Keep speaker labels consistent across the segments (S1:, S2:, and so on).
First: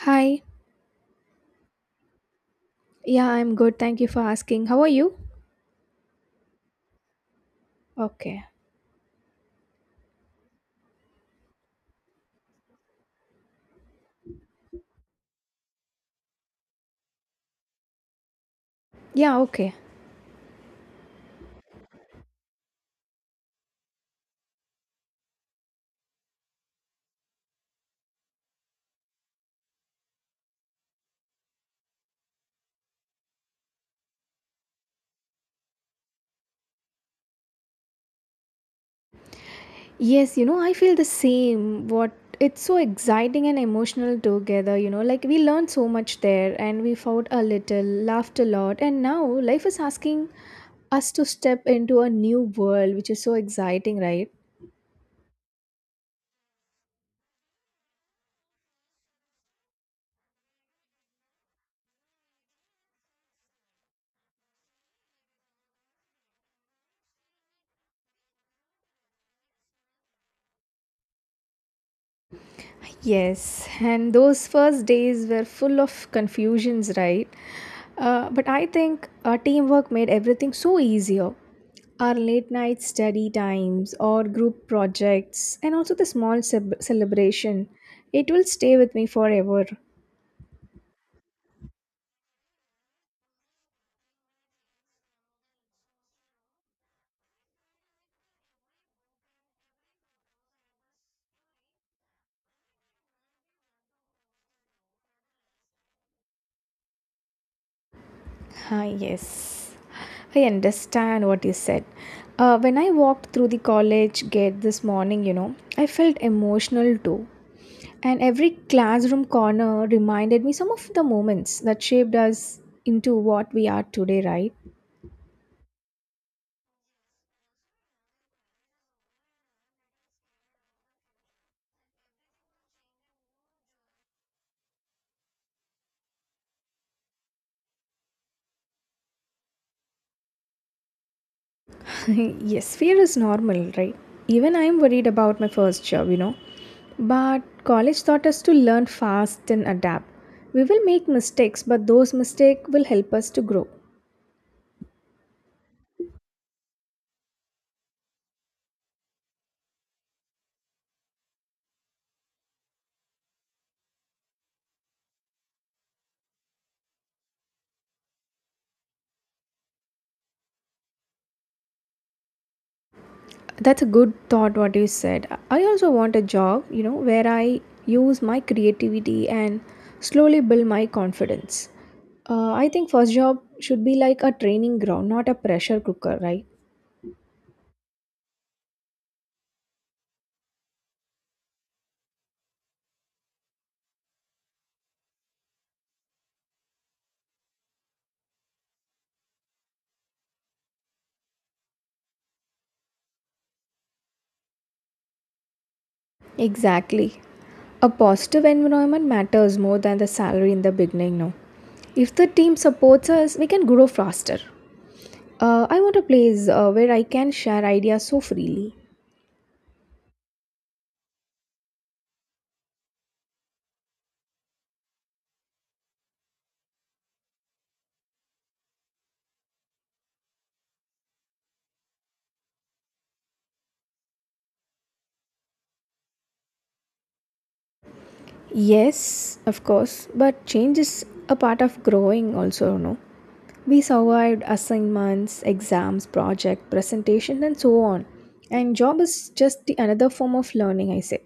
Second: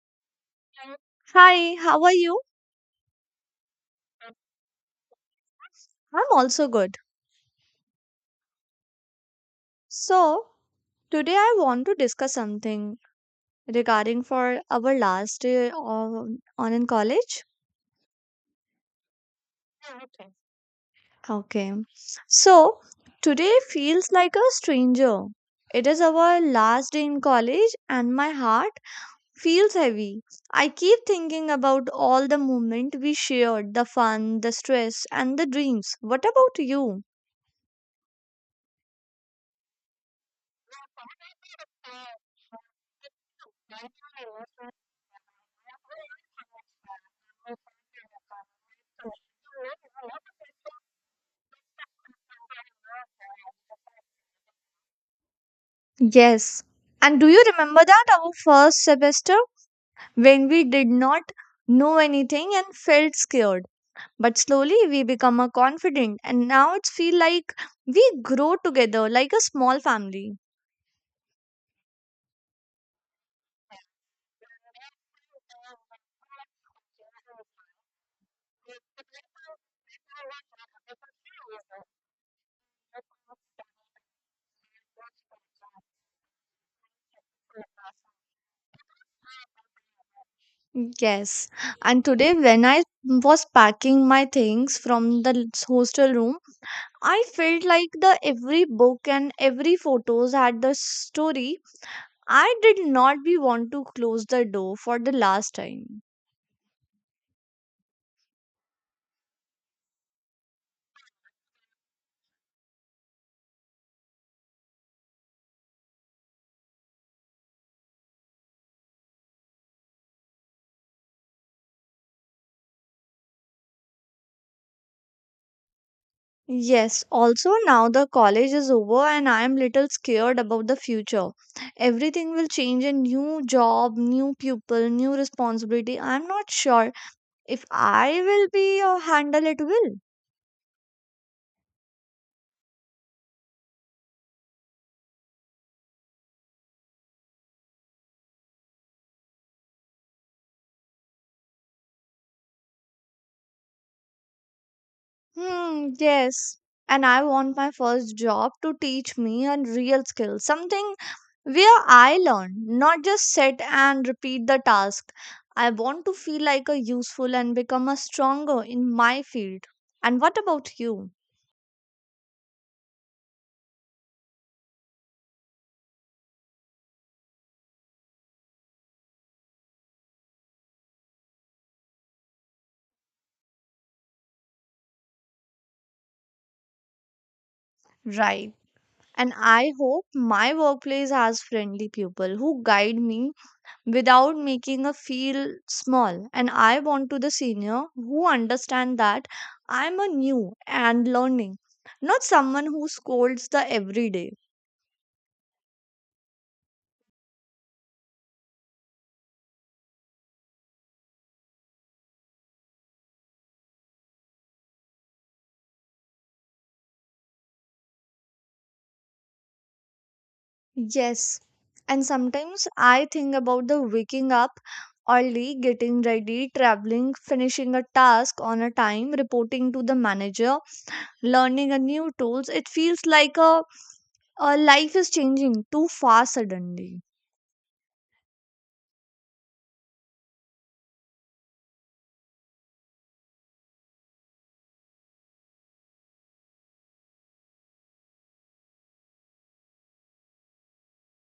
S1: Hi.
S2: Hi, how are you?
S1: Yeah, I'm good. Thank you for asking. How are you?
S2: I'm also good.
S1: Okay.
S2: So, today I want to discuss something regarding for our last year on in college.
S1: Yeah, okay.
S2: Okay. So, today feels like a stranger. It is our last day in college and my heart feels heavy. I keep thinking about all the moment we shared, the fun, the stress and the dreams. What about you?
S1: Yes, I feel the same. What It's so exciting and emotional together, like we learned so much there and we fought a little, laughed a lot, and now life is asking us to step into a new world, which is so exciting, right?
S2: Yes. And do you remember that our first semester, when we did not know anything and felt scared? But slowly we become a confident and now it's feel like we grow together like a small family.
S1: Yes, and those first days were full of confusions, right? But I think our teamwork made everything so easier. Our late night study times, or group projects, and also the small celebration. It will stay with me forever.
S2: Yes. And today, when I was packing my things from the hostel room, I felt like the every book and every photos had the story. I did not be want to close the door for the last time.
S1: Ah, yes, I understand what you said. When I walked through the college gate this morning, I felt emotional too. And every classroom corner reminded me some of the moments that shaped us into what we are today, right?
S2: Yes, also now the college is over and I am little scared about the future. Everything will change a new job, new people, new responsibility. I'm not sure if I will be or handle it well.
S1: Yes, fear is normal, right? Even I am worried about my first job. But college taught us to learn fast and adapt. We will make mistakes, but those mistakes will help us to grow.
S2: Hmm, yes. And I want my first job to teach me a real skill, something where I learn, not just sit and repeat the task. I want to feel like a useful and become a stronger in my field. And what about you?
S1: That's a good thought, what you said. I also want a job, where I use my creativity and slowly build my confidence. I think first job should be like a training ground, not a pressure cooker, right?
S2: Right. And I hope my workplace has friendly people who guide me without making a feel small. And I want to the senior who understand that I'm a new and learning, not someone who scolds the everyday.
S1: Exactly. A positive environment matters more than the salary in the beginning, no? If the team supports us, we can grow faster. I want a place where I can share ideas so freely.
S2: Yes. And sometimes I think about the waking up early, getting ready, traveling, finishing a task on a time, reporting to the manager, learning a new tools. It feels like a life is changing too fast suddenly.
S1: Yes, of course, but change is a part of growing, also, no? We survived assignments, exams, project, presentation, and so on. And job is just the another form of learning, I say,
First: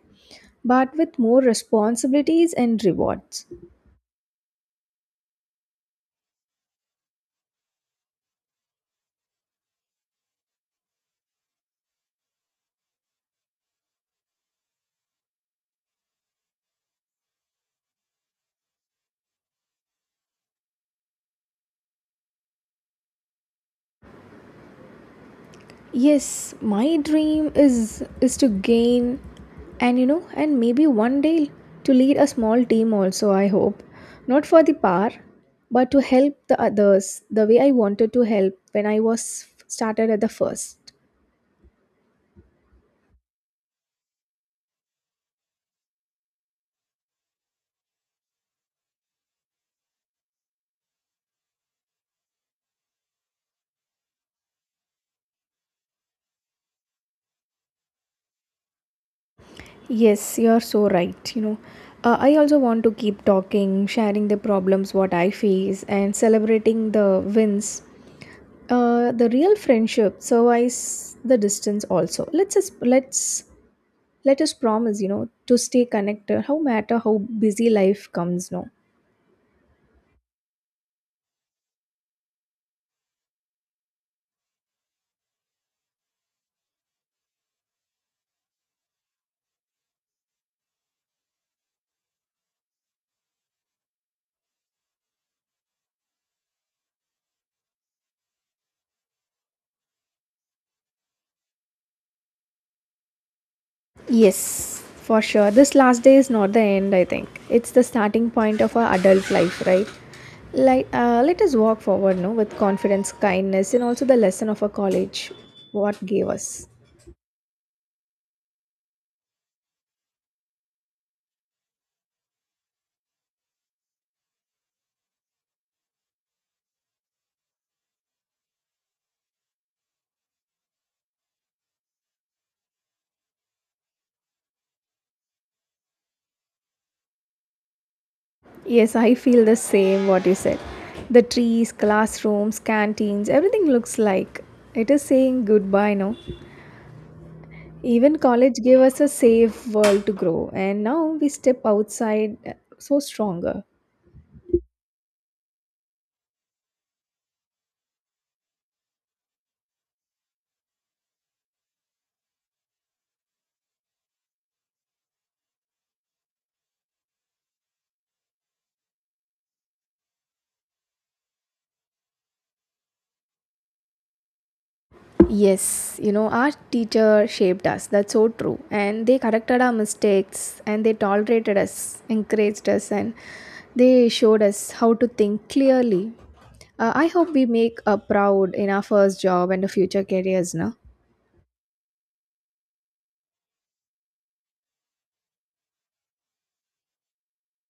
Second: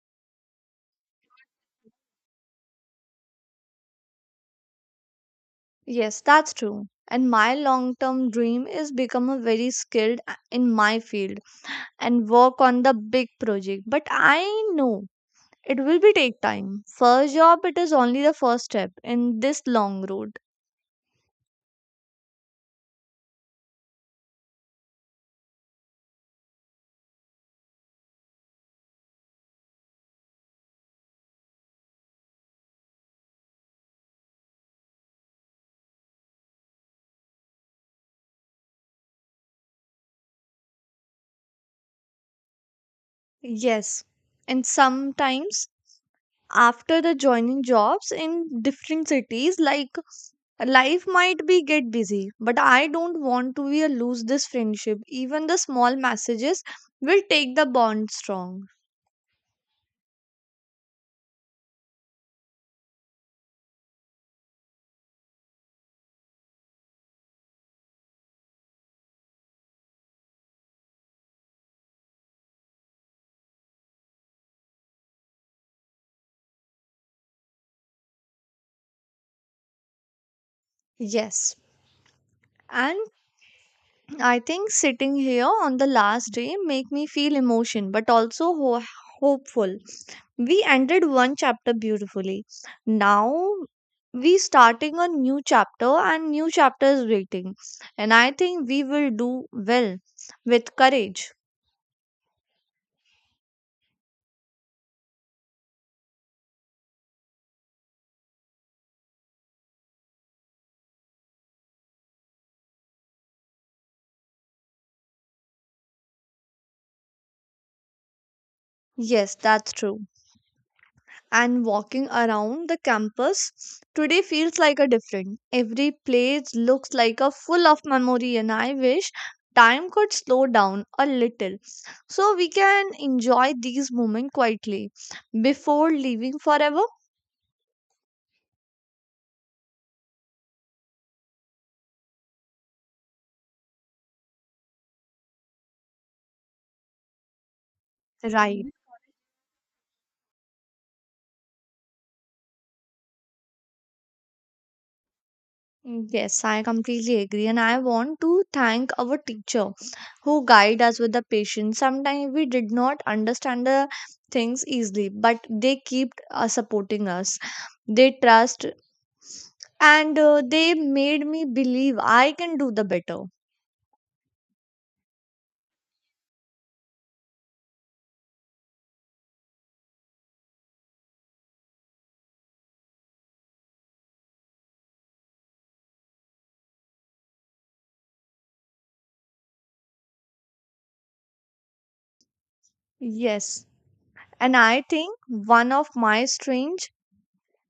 S1: but with more responsibilities and rewards.
S2: Yes, that's true. And my long term dream is become a very skilled in my field and work on the big project. But I know it will be take time. First job it is only the first step in this long road.
S1: Yes, my dream is to gain, and maybe one day to lead a small team also. I hope, not for the power, but to help the others the way I wanted to help when I was started at the first.
S2: Yes. And sometimes after the joining jobs in different cities like life might be get busy, but I don't want to be a lose this friendship, even the small messages will take the bond strong.
S1: Yes, you're so right. I also want to keep talking, sharing the problems what I face, and celebrating the wins. The real friendship survives the distance. Also, let us promise. To stay connected. How matter how busy life comes. No.
S2: Yes, and I think sitting here on the last day make me feel emotion but also hopeful. We ended one chapter beautifully. Now we starting a new chapter and new chapter is waiting. And I think we will do well with courage.
S1: Yes, for sure. This last day is not the end, I think. It's the starting point of our adult life, right? Like, let us walk forward, no, with confidence, kindness, and also the lesson of our college, what gave us.
S2: Yes, that's true. And walking around the campus today feels like a different. Every place looks like a full of memory, and I wish time could slow down a little so we can enjoy these moments quietly before leaving forever.
S1: Yes, I feel the same what you said. The trees, classrooms, canteens, everything looks like it is saying goodbye, no? Even college
S2: Right.
S1: gave us a safe world to grow, and now we step outside so stronger.
S2: Yes, I completely agree, and I want to thank our teacher who guide us with the patience. Sometimes we did not understand the things easily, but they keep supporting us. They trust, and they made me believe I can do the better.
S1: Yes, our teacher shaped us. That's so true. And they corrected our mistakes and they tolerated us, encouraged us, and they showed us how to think clearly. I hope we make a proud in our first job and the future careers, no?
S2: Yes, and I think one of my strange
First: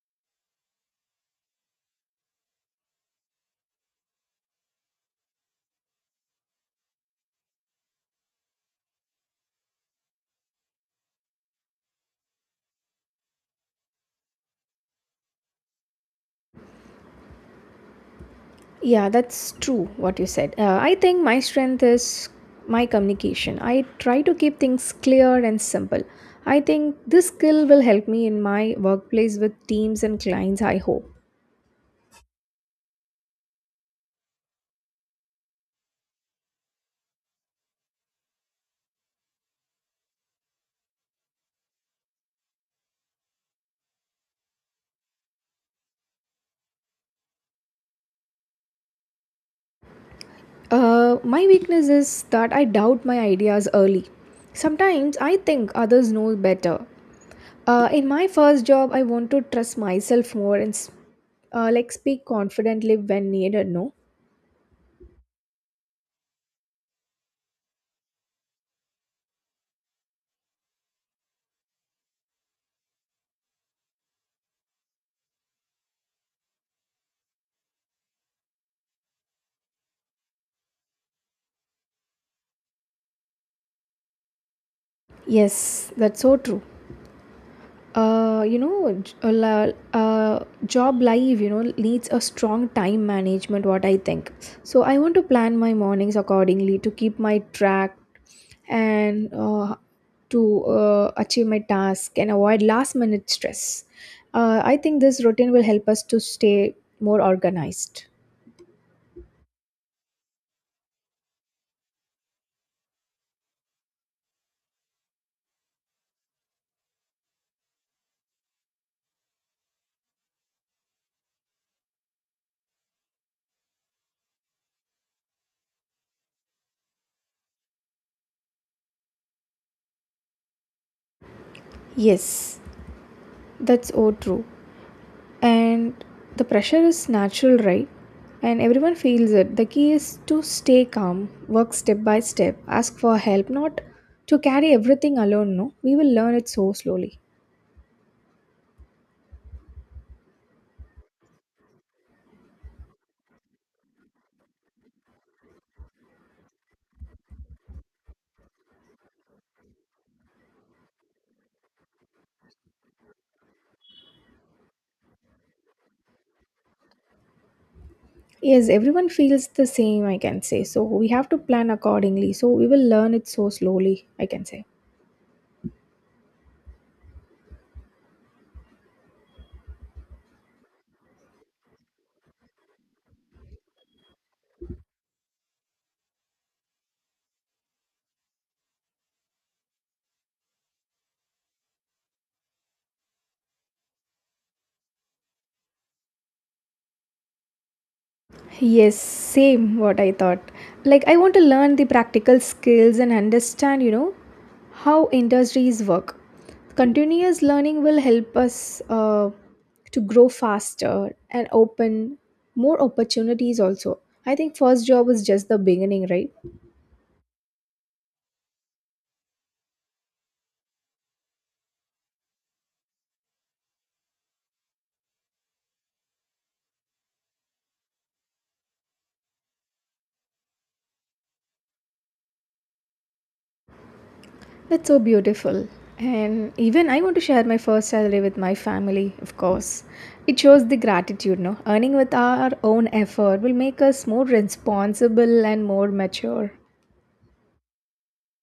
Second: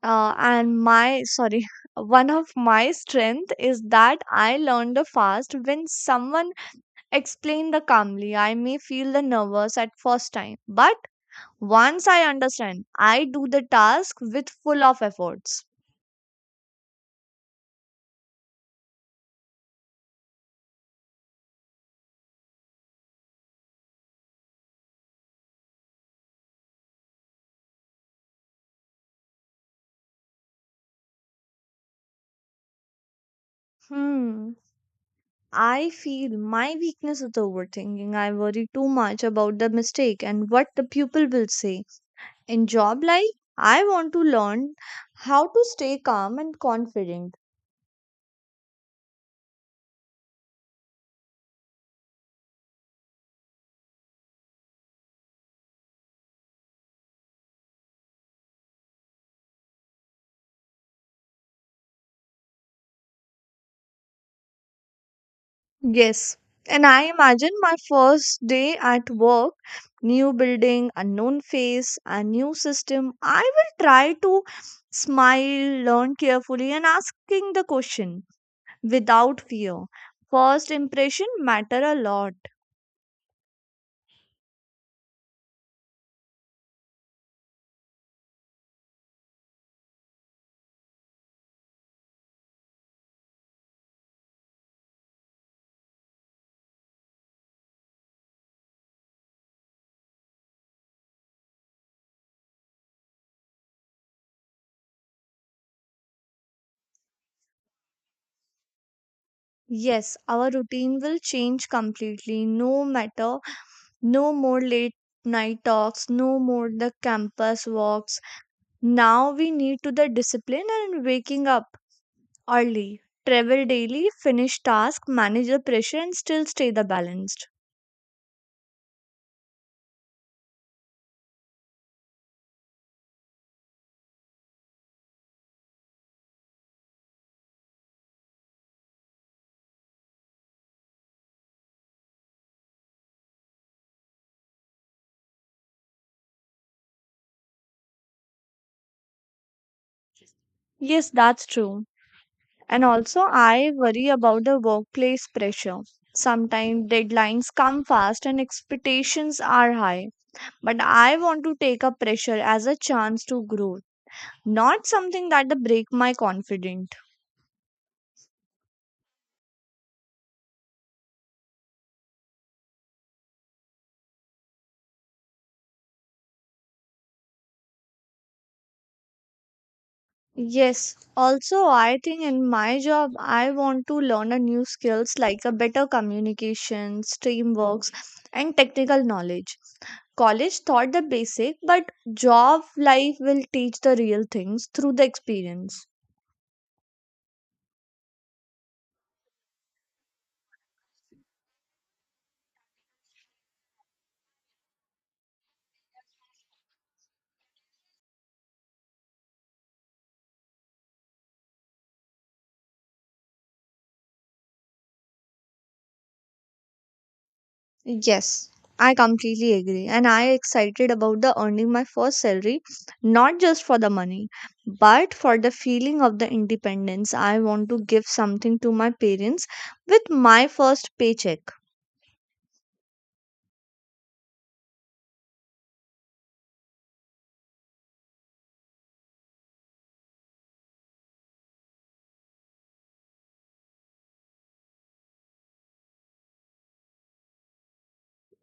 S2: and my sorry, one of my strength is that I learned fast when someone explained the calmly. I may feel the nervous at first time, but once I understand, I do the task with full of efforts.
S1: Yeah, that's true what you said. I think my strength is my communication. I try to keep things clear and simple. I think this skill will help me in my workplace with teams and clients, I hope.
S2: Hmm. I feel my weakness is overthinking. I worry too much about the mistake and what the pupil will say. In job life, I want to learn how to stay calm and confident.
S1: My weakness is that I doubt my ideas early. Sometimes I think others know better. In my first job, I want to trust myself more and like speak confidently when needed. No,
S2: Yes. And I imagine my first day at work, new building, unknown face, a new system. I will try to smile, learn carefully, and asking the question without fear. First impression matter a lot.
S1: yes, that's so true. Job life, needs a strong time management, what I think. So I want to plan my mornings accordingly to keep my track and to achieve my task and avoid last minute stress. I think this routine will help us to stay more organized.
S2: Yes, our routine will change completely. No matter, no more late night talks, no more the campus walks. Now we need to the discipline and waking up early. Travel daily, finish task, manage the pressure and still stay the balanced.
S1: Yes, that's so true. And the pressure is natural, right? And everyone feels it. The key is to stay calm, work step by step, ask for help, not to carry everything alone, no? We will learn it so slowly.
S2: Yes, that's true. And also I worry about the workplace pressure. Sometimes deadlines come fast and expectations are high. But I want to take a pressure as a chance to grow, not something that the break my confidence.
S1: Yes, everyone feels the same, I can say. So we have to plan accordingly, so we will learn it so slowly, I can say.
S2: Yes, also I think in my job I want to learn a new skills like a better communications, teamworks and technical knowledge. College taught the basic, but job life will teach the real things through the experience.
S1: Yes, same what I thought. Like I want to learn the practical skills and understand how industries work. Continuous learning will help us to grow faster and open more opportunities also. I think first job is just the beginning, right?
S2: Yes, I completely agree. And I excited about the earning my first salary, not just for the money, but for the feeling of the independence. I want to give something to my parents with my first paycheck.
S1: That's so beautiful. And even I want to share my first salary with my family, of course. It shows the gratitude, no? Earning with our own effort will make us more responsible and more mature.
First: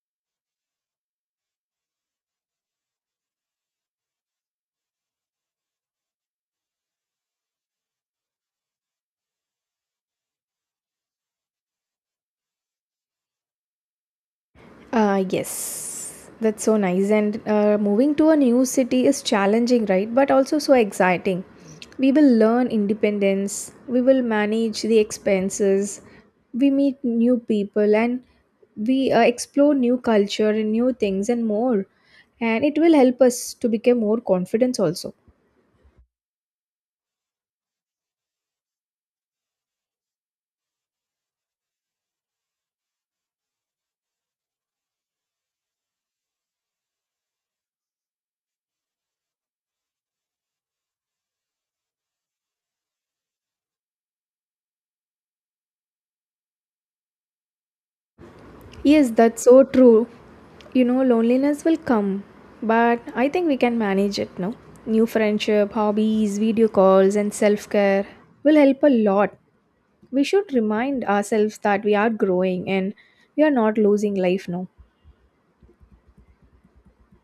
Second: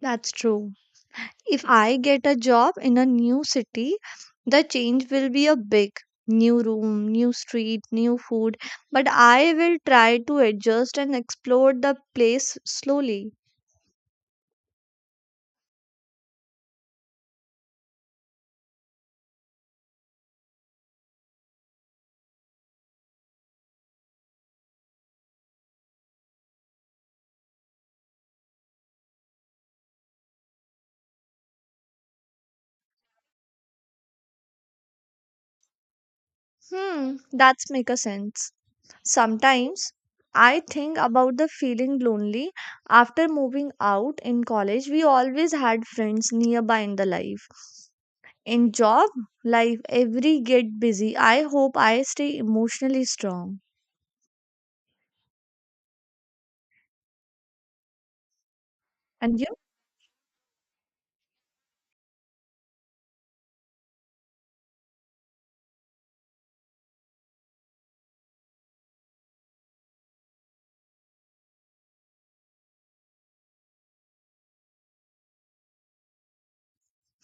S2: That's true. If I get a job in a new city, the change will be a big new room, new street, new food, but I will try to adjust and explore the place slowly.
S1: Yes, that's so nice. And moving to a new city is challenging, right? But also so exciting. We will learn independence, we will manage the expenses, we meet new people, and we explore new culture and new things and more. And it will help us to become more confident also.
S2: That's make a sense. Sometimes I think about the feeling lonely after moving out in college. We always had friends nearby in the life. In job life, every get busy. I hope I stay emotionally strong.
S1: Yes,
S2: And
S1: that's
S2: you?
S1: so true. Loneliness will come, but I think we can manage it, now. New friendship, hobbies, video calls, and self care will help a lot. We should remind ourselves that we are growing and we are not losing life, now.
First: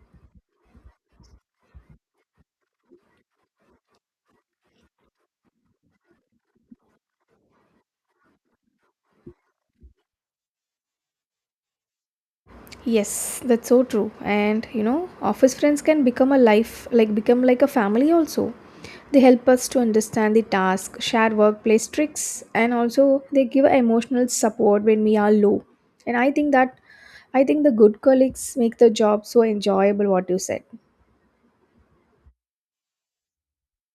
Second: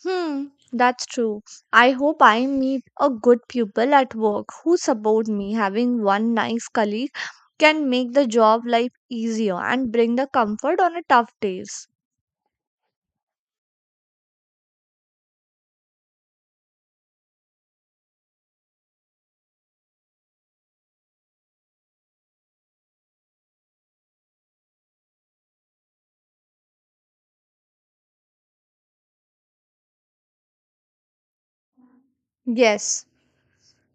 S2: Hmm, that's true. I hope I meet a good people at work who support me. Having one nice colleague can make the job life easier and bring the comfort on a tough days.
S1: Yes, that's so true. And office friends can become a life, like become like a family also. They help us to understand the task, share workplace tricks, and also they give emotional support when we are low. And I think the good colleagues make the job so enjoyable what you said.
S2: Yes,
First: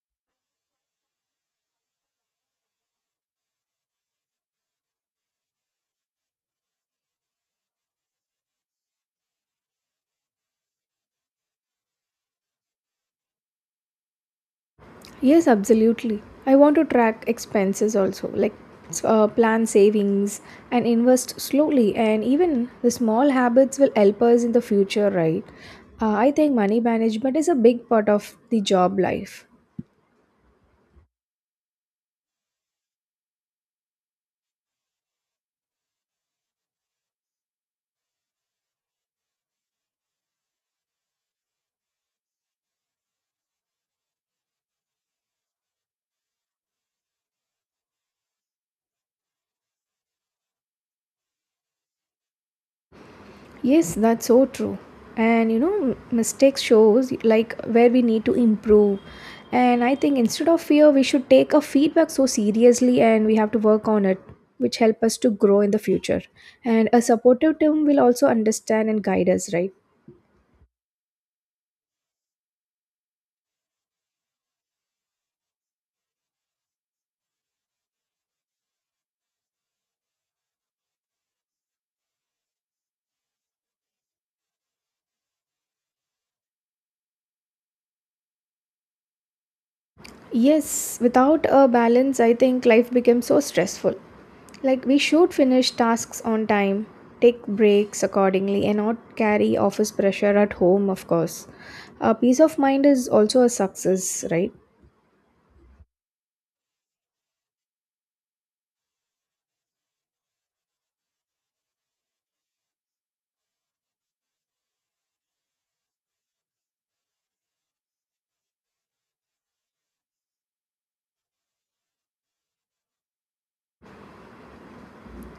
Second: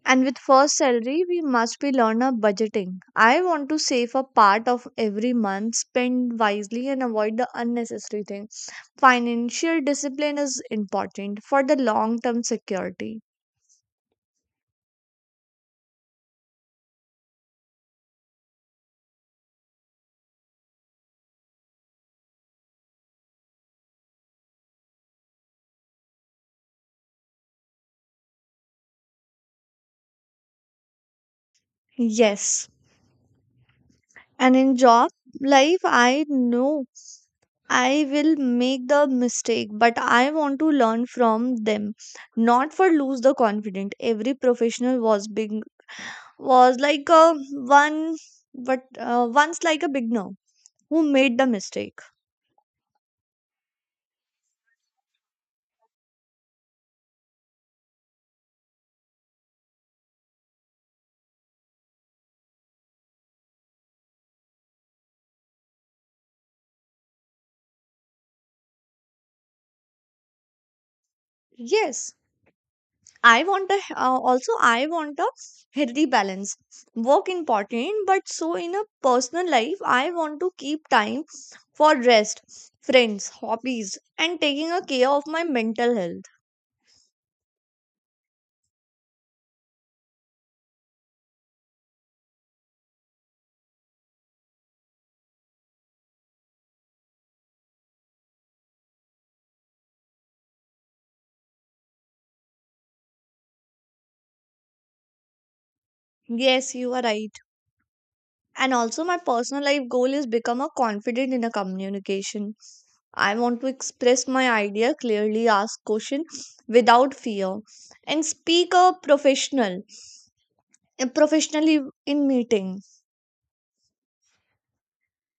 S2: and with first salary, we must be learn a budgeting. I want to save a part of every month, spend wisely, and avoid the unnecessary things. Financial discipline is important for the long term security.
S1: Yes, absolutely. I want to track expenses also, like plan savings and invest slowly. And even the small habits will help us in the future, right? I think money management is a big part of the job life.
S2: Yes. And in job life, I know I will make the mistake, but I want to learn from them, not for lose the confidence. Every professional was big was like a one, but once like a beginner who made the mistake.
S1: Yes, that's so true. And mistakes shows like where we need to improve. And I think instead of fear, we should take a feedback so seriously and we have to work on it, which help us to grow in the future. And a supportive team will also understand and guide us, right?
S2: Yes, I want a healthy balance. Work important, but so in a personal life, I want to keep time for rest, friends, hobbies, and taking a care of my mental health.
S1: Yes, without a balance, I think life becomes so stressful. Like, we should finish tasks on time, take breaks accordingly, and not carry office pressure at home, of course. Peace of mind is also a success, right?
S2: Yes, you are right. And also my personal life goal is become a confident in a communication. I want to express my idea clearly, ask question without fear, and speak a professionally in meeting.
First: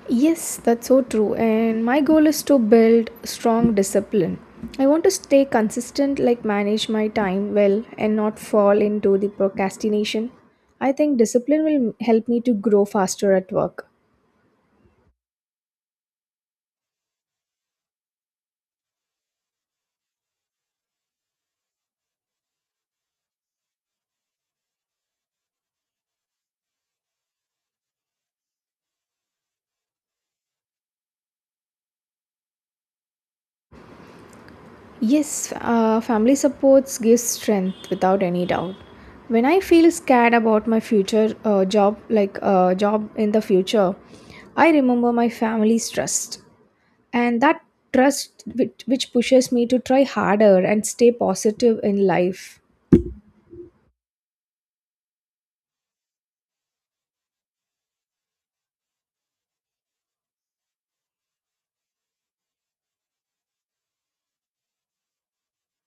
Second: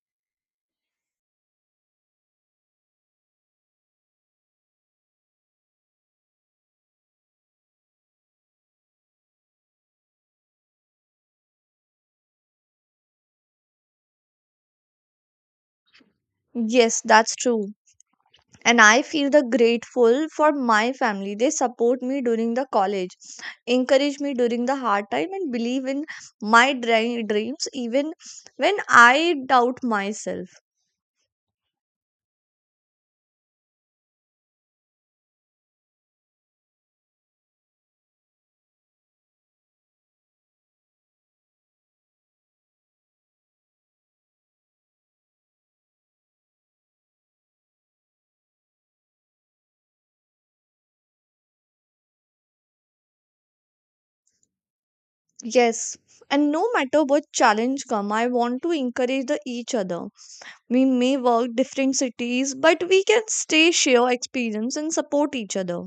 S1: Yes, that's so true. And my goal is to build strong discipline. I want to stay consistent, like, manage my time well, and not fall into the procrastination. I think discipline will help me to grow faster at work.
S2: Yes, that's true. And I feel the grateful for my family. They support me during the college, encourage me during the hard time, and believe in my dreams, even when I doubt myself.
S1: Yes, family supports gives strength without any doubt. When I feel scared about my future job, like job in the future, I remember my family's trust, and that trust which pushes me to try harder and stay positive in life.
S2: Yes. And no matter what challenge come, I want to encourage the each other. We may work different cities, but we can stay share experience and support each other.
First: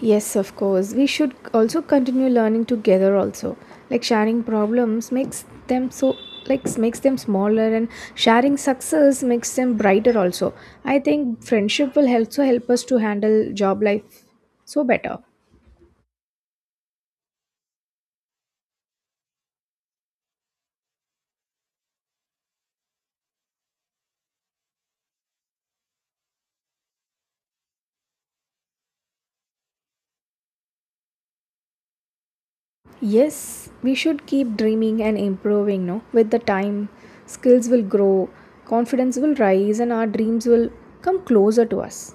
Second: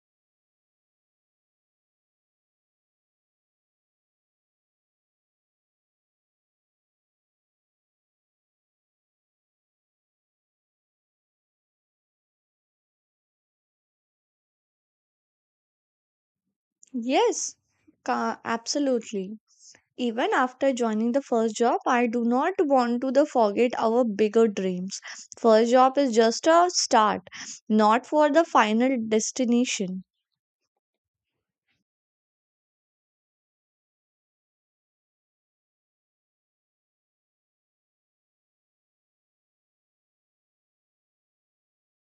S1: Yes, of course. We should also continue learning together also. Like sharing problems makes them so like makes them smaller and sharing success makes them brighter also. I think friendship will also help us to handle job life so better.
S2: Yes, absolutely. Even after joining the first job I do not want to the forget our bigger dreams. First job is just a start, not for the final destination.
S1: Yes, we should keep dreaming and improving, no? With the time, skills will grow, confidence will rise and our dreams will come closer to us.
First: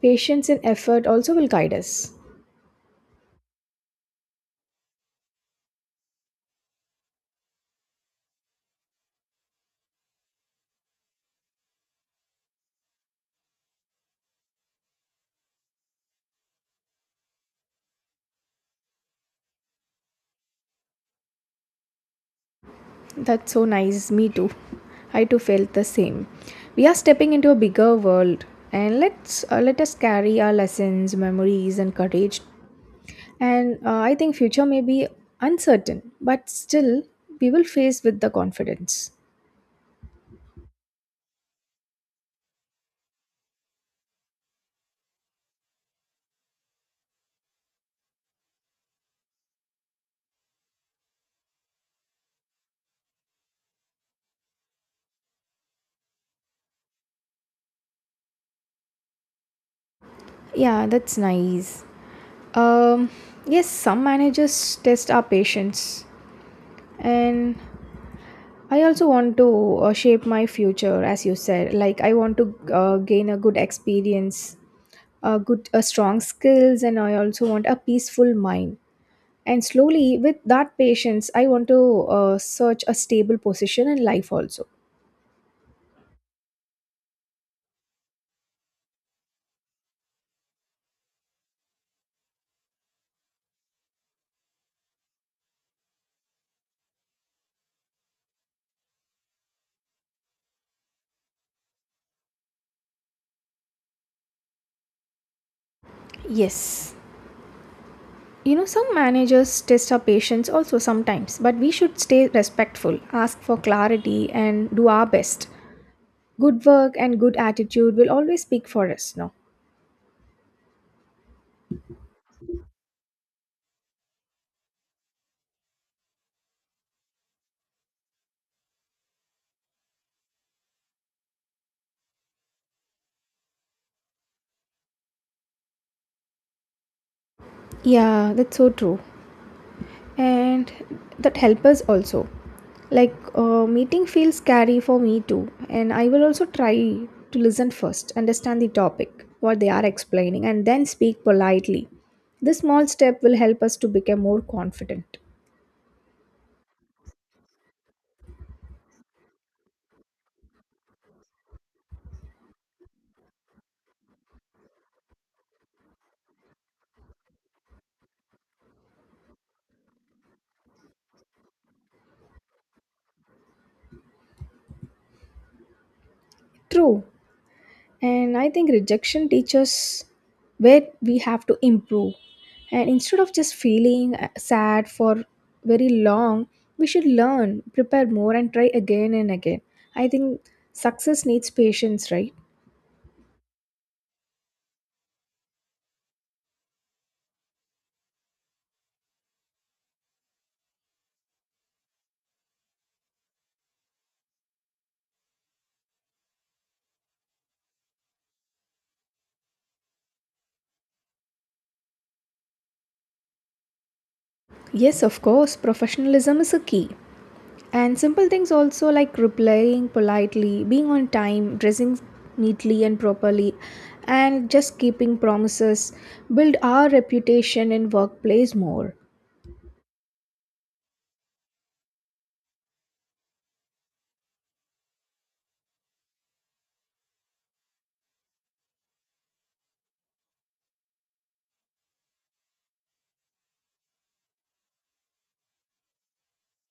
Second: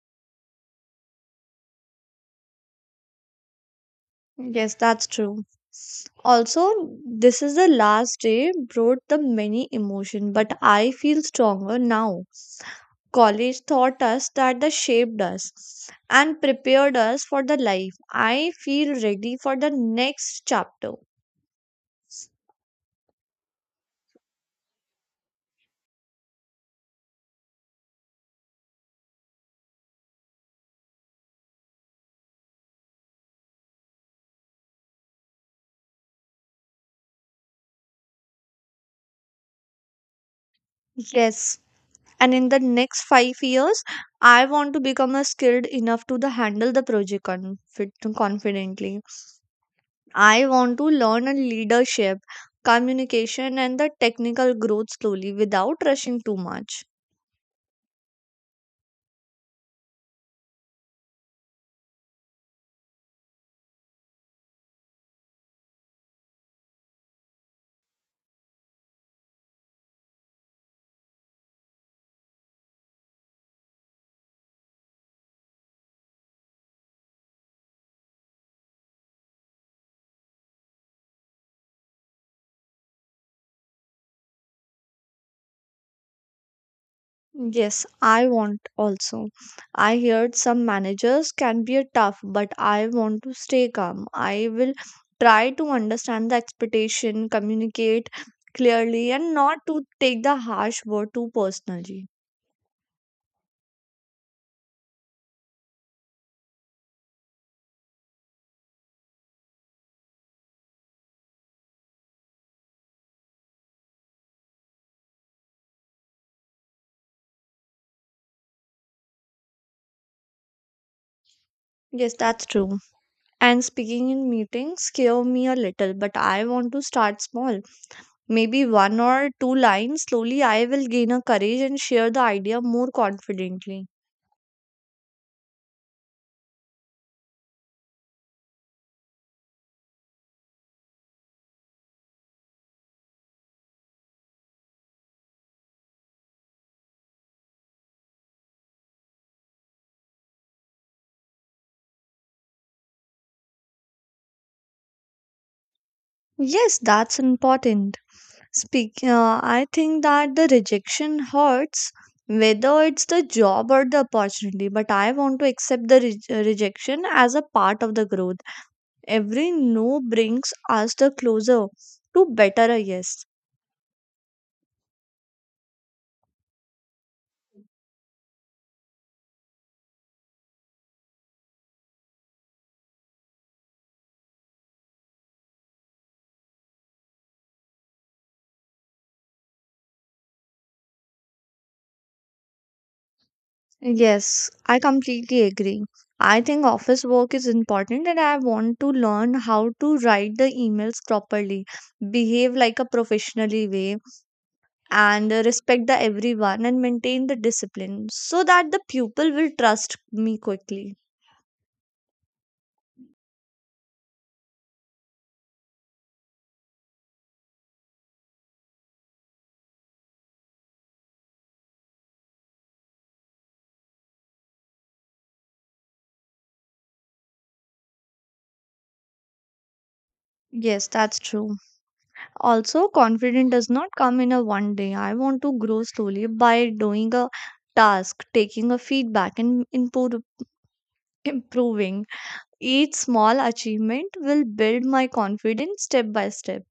S1: Patience and effort also will guide us.
S2: Yes, that's true. Also, this is the last day brought the many emotion, but I feel stronger now. College taught us that the shaped us and prepared us for the life. I feel ready for the next chapter.
S1: That's so nice. Me too. I too felt the same. We are stepping into a bigger world, and let us carry our lessons, memories, and courage. And I think future may be uncertain, but still we will face with the confidence.
S2: Yes, and in the next 5 years I want to become a skilled enough to the handle the project confidently. I want to learn and leadership, communication and the technical growth slowly without rushing too much.
S1: Yeah, that's nice. Um, yes, some managers test our patience, and I also want to shape my future, as you said. Like I want to gain a good experience good strong skills and I also want a peaceful mind and slowly with that patience I want to search a stable position in life also.
S2: Yes, I want also. I heard some managers can be a tough, but I want to stay calm. I will try to understand the expectation, communicate clearly and not to take the harsh word too personally.
S1: Yes. You know some managers test our patience also sometimes, but we should stay respectful, ask for clarity, and do our best. Good work and good attitude will always speak for us, no?
S2: Yes, that's true. And speaking in meetings scare me a little, but I want to start small. Maybe one or two lines. Slowly, I will gain a courage and share the idea more confidently.
S1: Yeah, that's so true. And that help us also. Like, meeting feels scary for me too, and I will also try to listen first, understand the topic what they are explaining, and then speak politely. This small step will help us to become more confident.
S2: Yes, that's important. Speak. I think that the rejection hurts, whether it's the job or the opportunity. But I want to accept the rejection as a part of the growth. Every no brings us the closer to better a yes.
S1: True. And I think rejection teaches where we have to improve. And instead of just feeling sad for very long, we should learn, prepare more, and try again and again. I think success needs patience, right?
S2: Yes, I completely agree. I think office work is important and I want to learn how to write the emails properly, behave like a professionally way, and respect the everyone and maintain the discipline so that the pupil will trust me quickly.
S1: Yes, of course, professionalism is a key. And simple things also like replying politely, being on time, dressing neatly and properly, and just keeping promises build our reputation in workplace more.
S2: Yes, that's true. Also, confidence does not come in a one day. I want to grow slowly by doing a task, taking a feedback and improving. Each small achievement will build my confidence step by step.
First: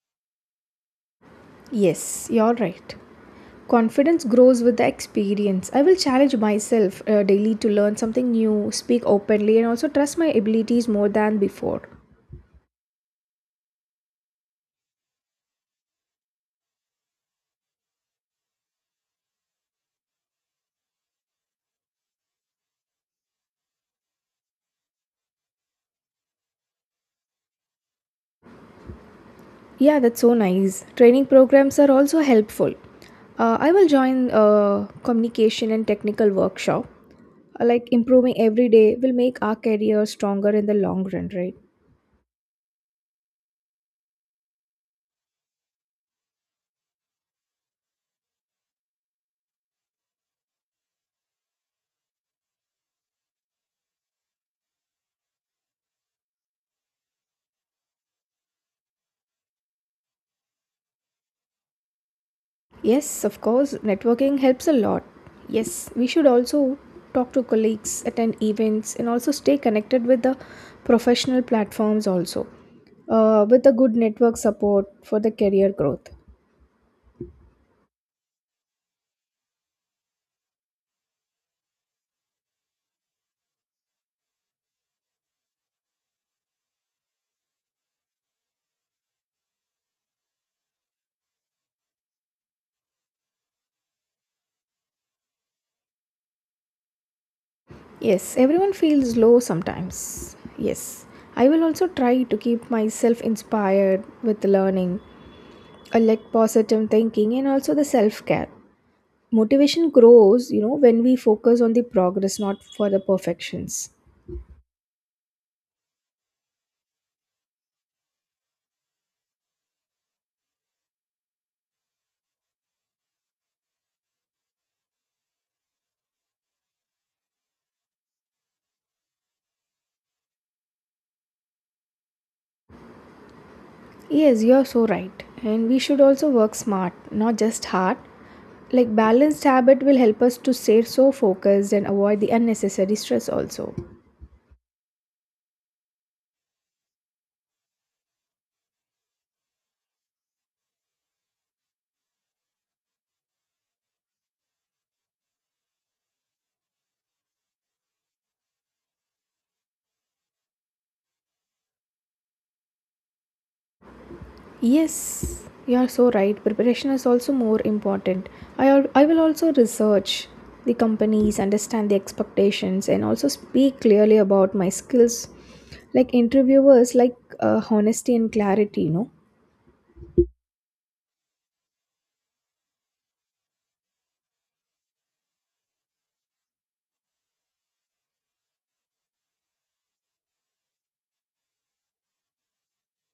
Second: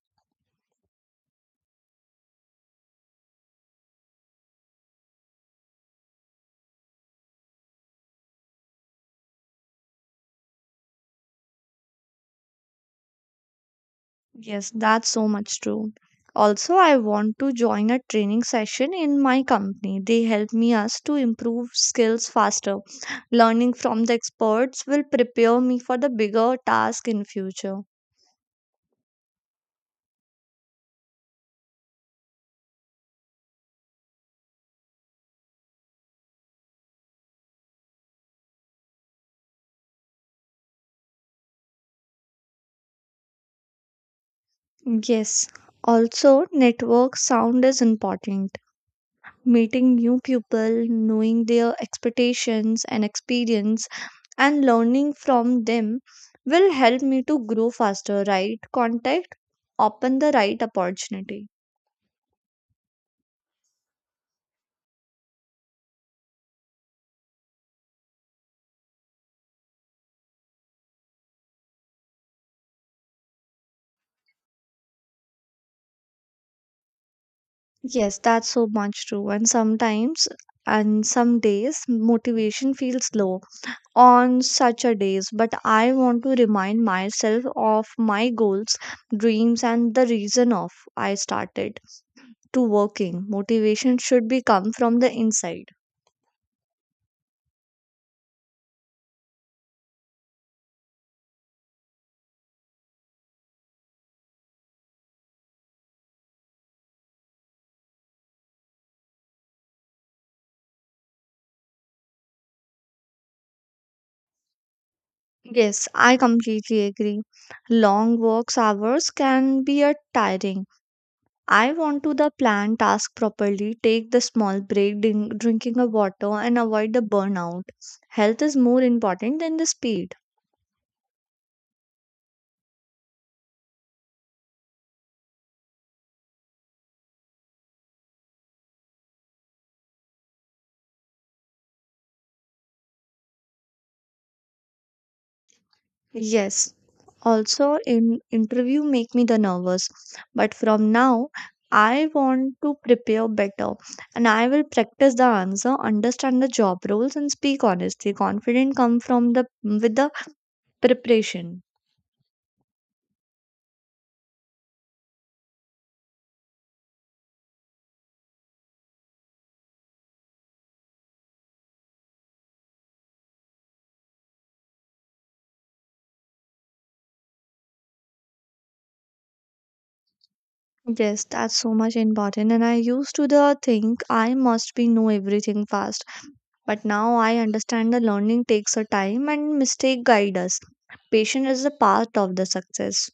S1: Yes, you're right. Confidence grows with the experience. I will challenge myself daily to learn something new, speak openly, and also trust my abilities more than before.
S2: Yes, that's so much true. Also, I want to join a training session in my company. They help me us to improve skills faster. Learning from the experts will prepare me for the bigger task in future.
S1: Yeah, that's so nice. Training programs are also helpful. I will join communication and technical workshop. Like improving every day will make our career stronger in the long run, right?
S2: Yes. Also, network sound is important. Meeting new people, knowing their expectations and experience and learning from them will help me to grow faster, right? Contact open the right opportunity.
S1: Yes, of course, networking helps a lot. Yes, we should also talk to colleagues, attend events, and also stay connected with the professional platforms also. With a good network support for the career growth.
S2: Yes, that's so much true. And some days motivation feels low on such a days, but I want to remind myself of my goals, dreams and the reason of I started to working. Motivation should be come from the inside.
S1: Yes, everyone feels low sometimes. Yes, I will also try to keep myself inspired with learning, a like positive thinking, and also the self care. Motivation grows, when we focus on the progress, not for the perfections.
S2: Yes, I completely agree. Long works hours can be a tiring. I want to the plan task properly, take the small break, drinking a water, and avoid the burnout. Health is more important than the speed.
S1: Yes, you're so right. And we should also work smart, not just hard. Like balanced habit will help us to stay so focused and avoid the unnecessary stress also.
S2: Yes. Also, in interview make me the nervous, but from now, I want to prepare better, and I will practice the answer, understand the job roles, and speak honestly. Confident come from the with the preparation.
S1: Yes, you're so right. Preparation is also more important. I will also research the companies, understand the expectations and also speak clearly about my skills. Like interviewers like honesty and clarity.
S2: Yes, that's so much important. And I used to the think I must be know everything fast. But now I understand the learning takes a time and mistake guide us. Patience is a part of the success.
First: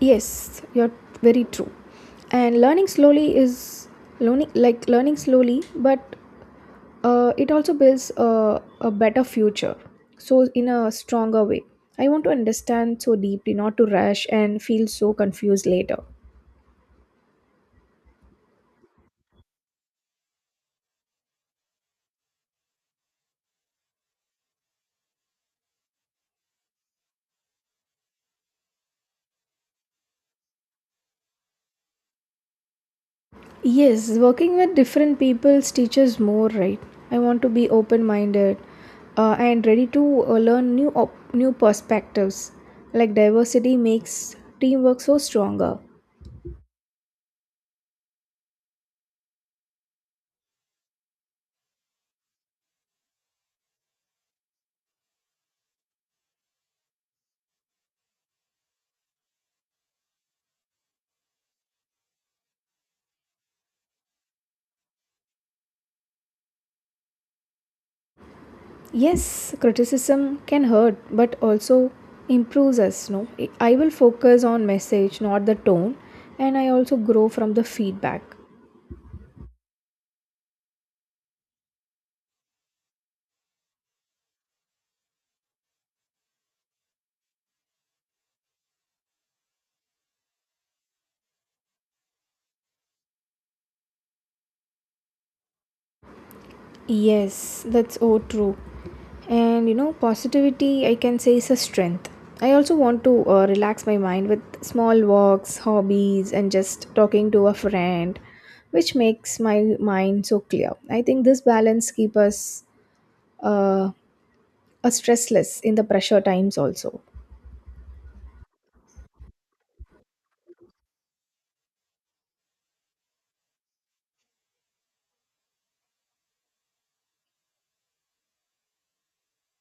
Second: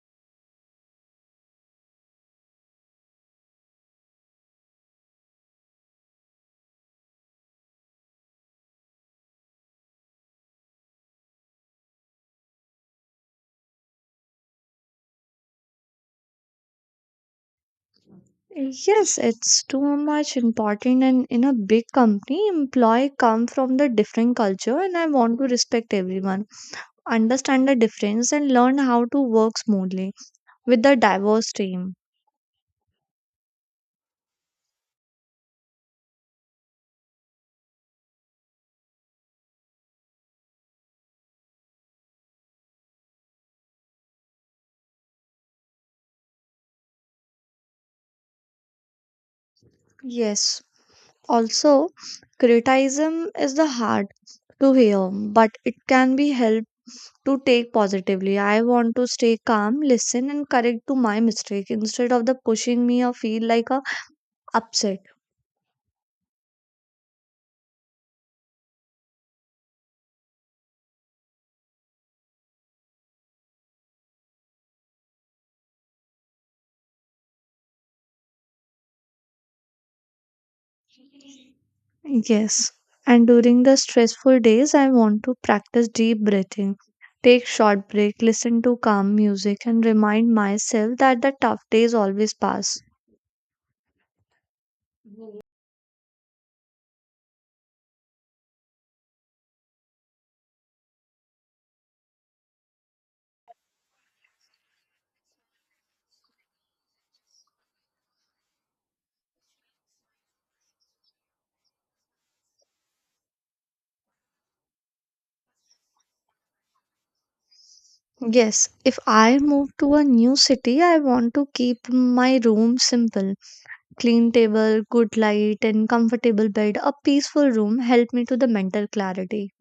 S1: Yes, you're very true. And learning slowly is learning like learning slowly, but it also builds a better future. So in a stronger way. I want to understand so deeply, not to rush and feel so confused later.
S2: Yes, it's too much important, and in a big company, employee come from the different culture and I want to respect everyone, understand the difference and learn how to work smoothly with the diverse team.
S1: Yes, working with different peoples teaches more, right? I want to be open-minded and ready to learn new perspectives. Like diversity makes teamwork so stronger.
S2: Yes. Also, criticism is the hard to hear, but it can be helped to take positively. I want to stay calm, listen, and correct to my mistake instead of the pushing me or feel like a upset.
S1: Yes, criticism can hurt but also improves us, no? I will focus on message, not the tone, and I also grow from the feedback.
S2: Yes. And during the stressful days, I want to practice deep breathing, take short break, listen to calm music, and remind myself that the tough days always pass.
S1: Yes, that's so true. And you know, positivity I can say is a strength. I also want to relax my mind with small walks, hobbies, and just talking to a friend, which makes my mind so clear. I think this balance keeps us uh, stressless in the pressure times also.
S2: Yes, if I move to a new city, I want to keep my room simple. Clean table, good light, and comfortable bed. A peaceful room help me to the mental clarity.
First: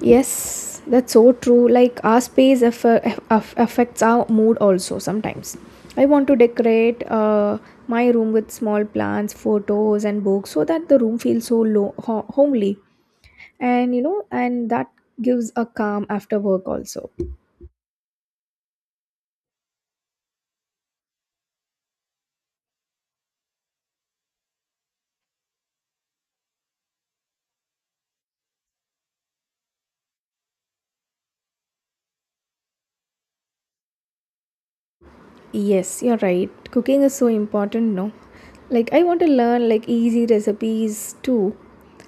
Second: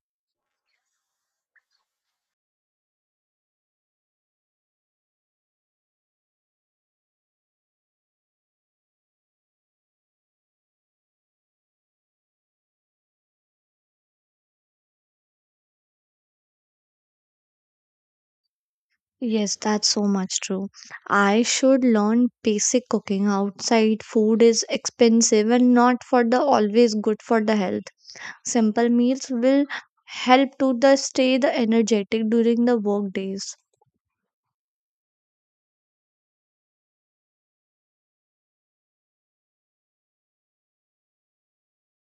S1: Yes, that's so true. Like our space affects our mood also sometimes. I want to decorate my room with small plants, photos, and books so that the room feels so homely. And that gives a calm after work also.
S2: Yes, that's so much true. I should learn basic cooking. Outside food is expensive and not for the always good for the health. Simple meals will help to the stay the energetic during the work days.
S1: Yes, you're right. Cooking is so important, no? Like I want to learn like easy recipes too.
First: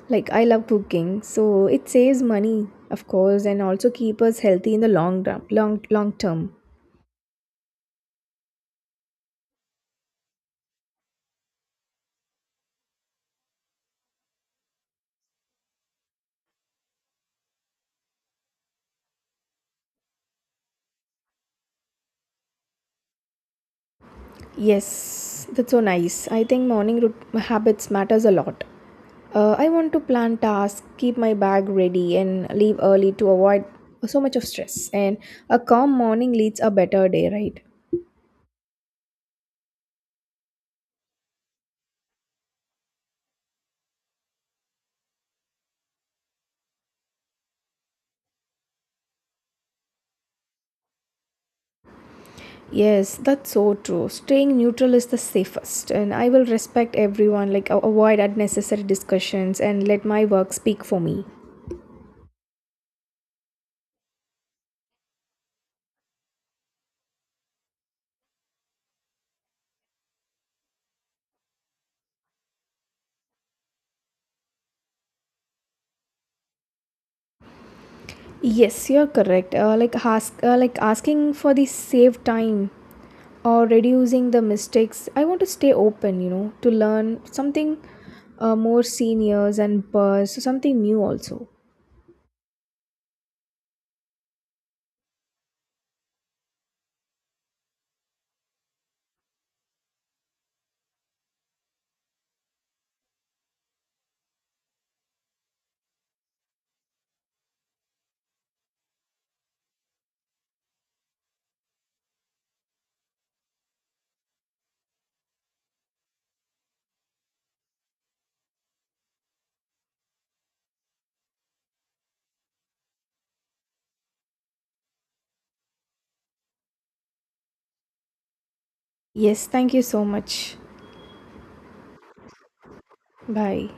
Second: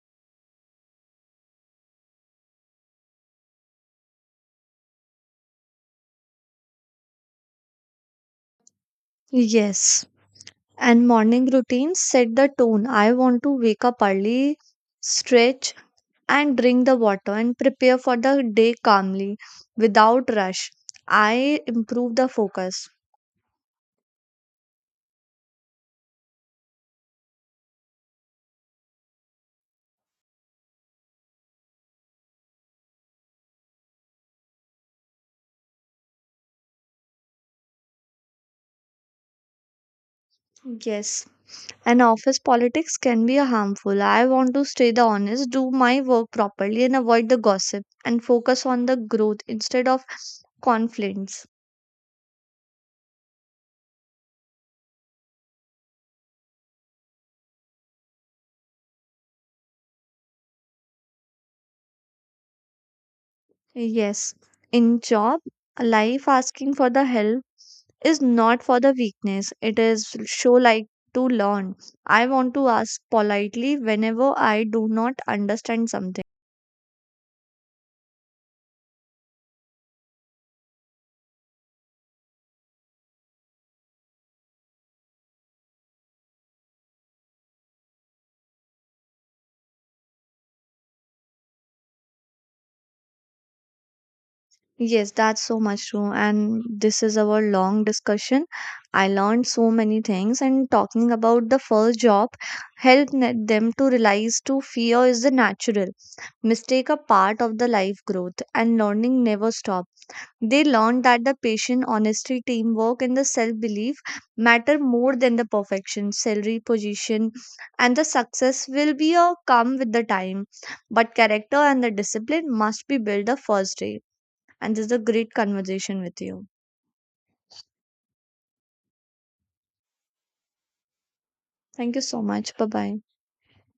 S1: Like I love cooking, so it saves money, of course, and also keep us healthy in the long term, long term.
S2: Yes. And morning routines set the tone. I want to wake up early, stretch and drink the water and prepare for the day calmly without rush. I improve the focus.
S1: Yes, that's so nice. I think morning root habits matters a lot. I want to plan tasks, keep my bag ready, and leave early to avoid so much of stress. And a calm morning leads a better day, right?
S2: Yes. And office politics can be a harmful. I want to stay the honest, do my work properly, and avoid the gossip and focus on the growth instead of conflicts.
S1: Yes, that's so true. Staying neutral is the safest, and I will respect everyone, avoid unnecessary discussions and let my work speak for me.
S2: Yes, in job life, asking for the help is not for the weakness. It is show like to learn. I want to ask politely whenever I do not understand something.
S1: Yes, you're correct. Like asking for the save time or reducing the mistakes. I want to stay open, to learn something more seniors and so something new also.
S2: Yes, that's so much true. And this is our long discussion. I learned so many things, and talking about the first job helped them to realize to fear is the natural. Mistake a part of the life growth, and learning never stop. They learned that the patient, honesty, teamwork, and the self belief matter more than the perfection, salary, position, and the success will be a come with the time. But character and the discipline must be built the first day, and this is a great conversation with you.
S1: Yes, thank you so much.
S2: Thank you so much. Bye bye.
S1: Bye.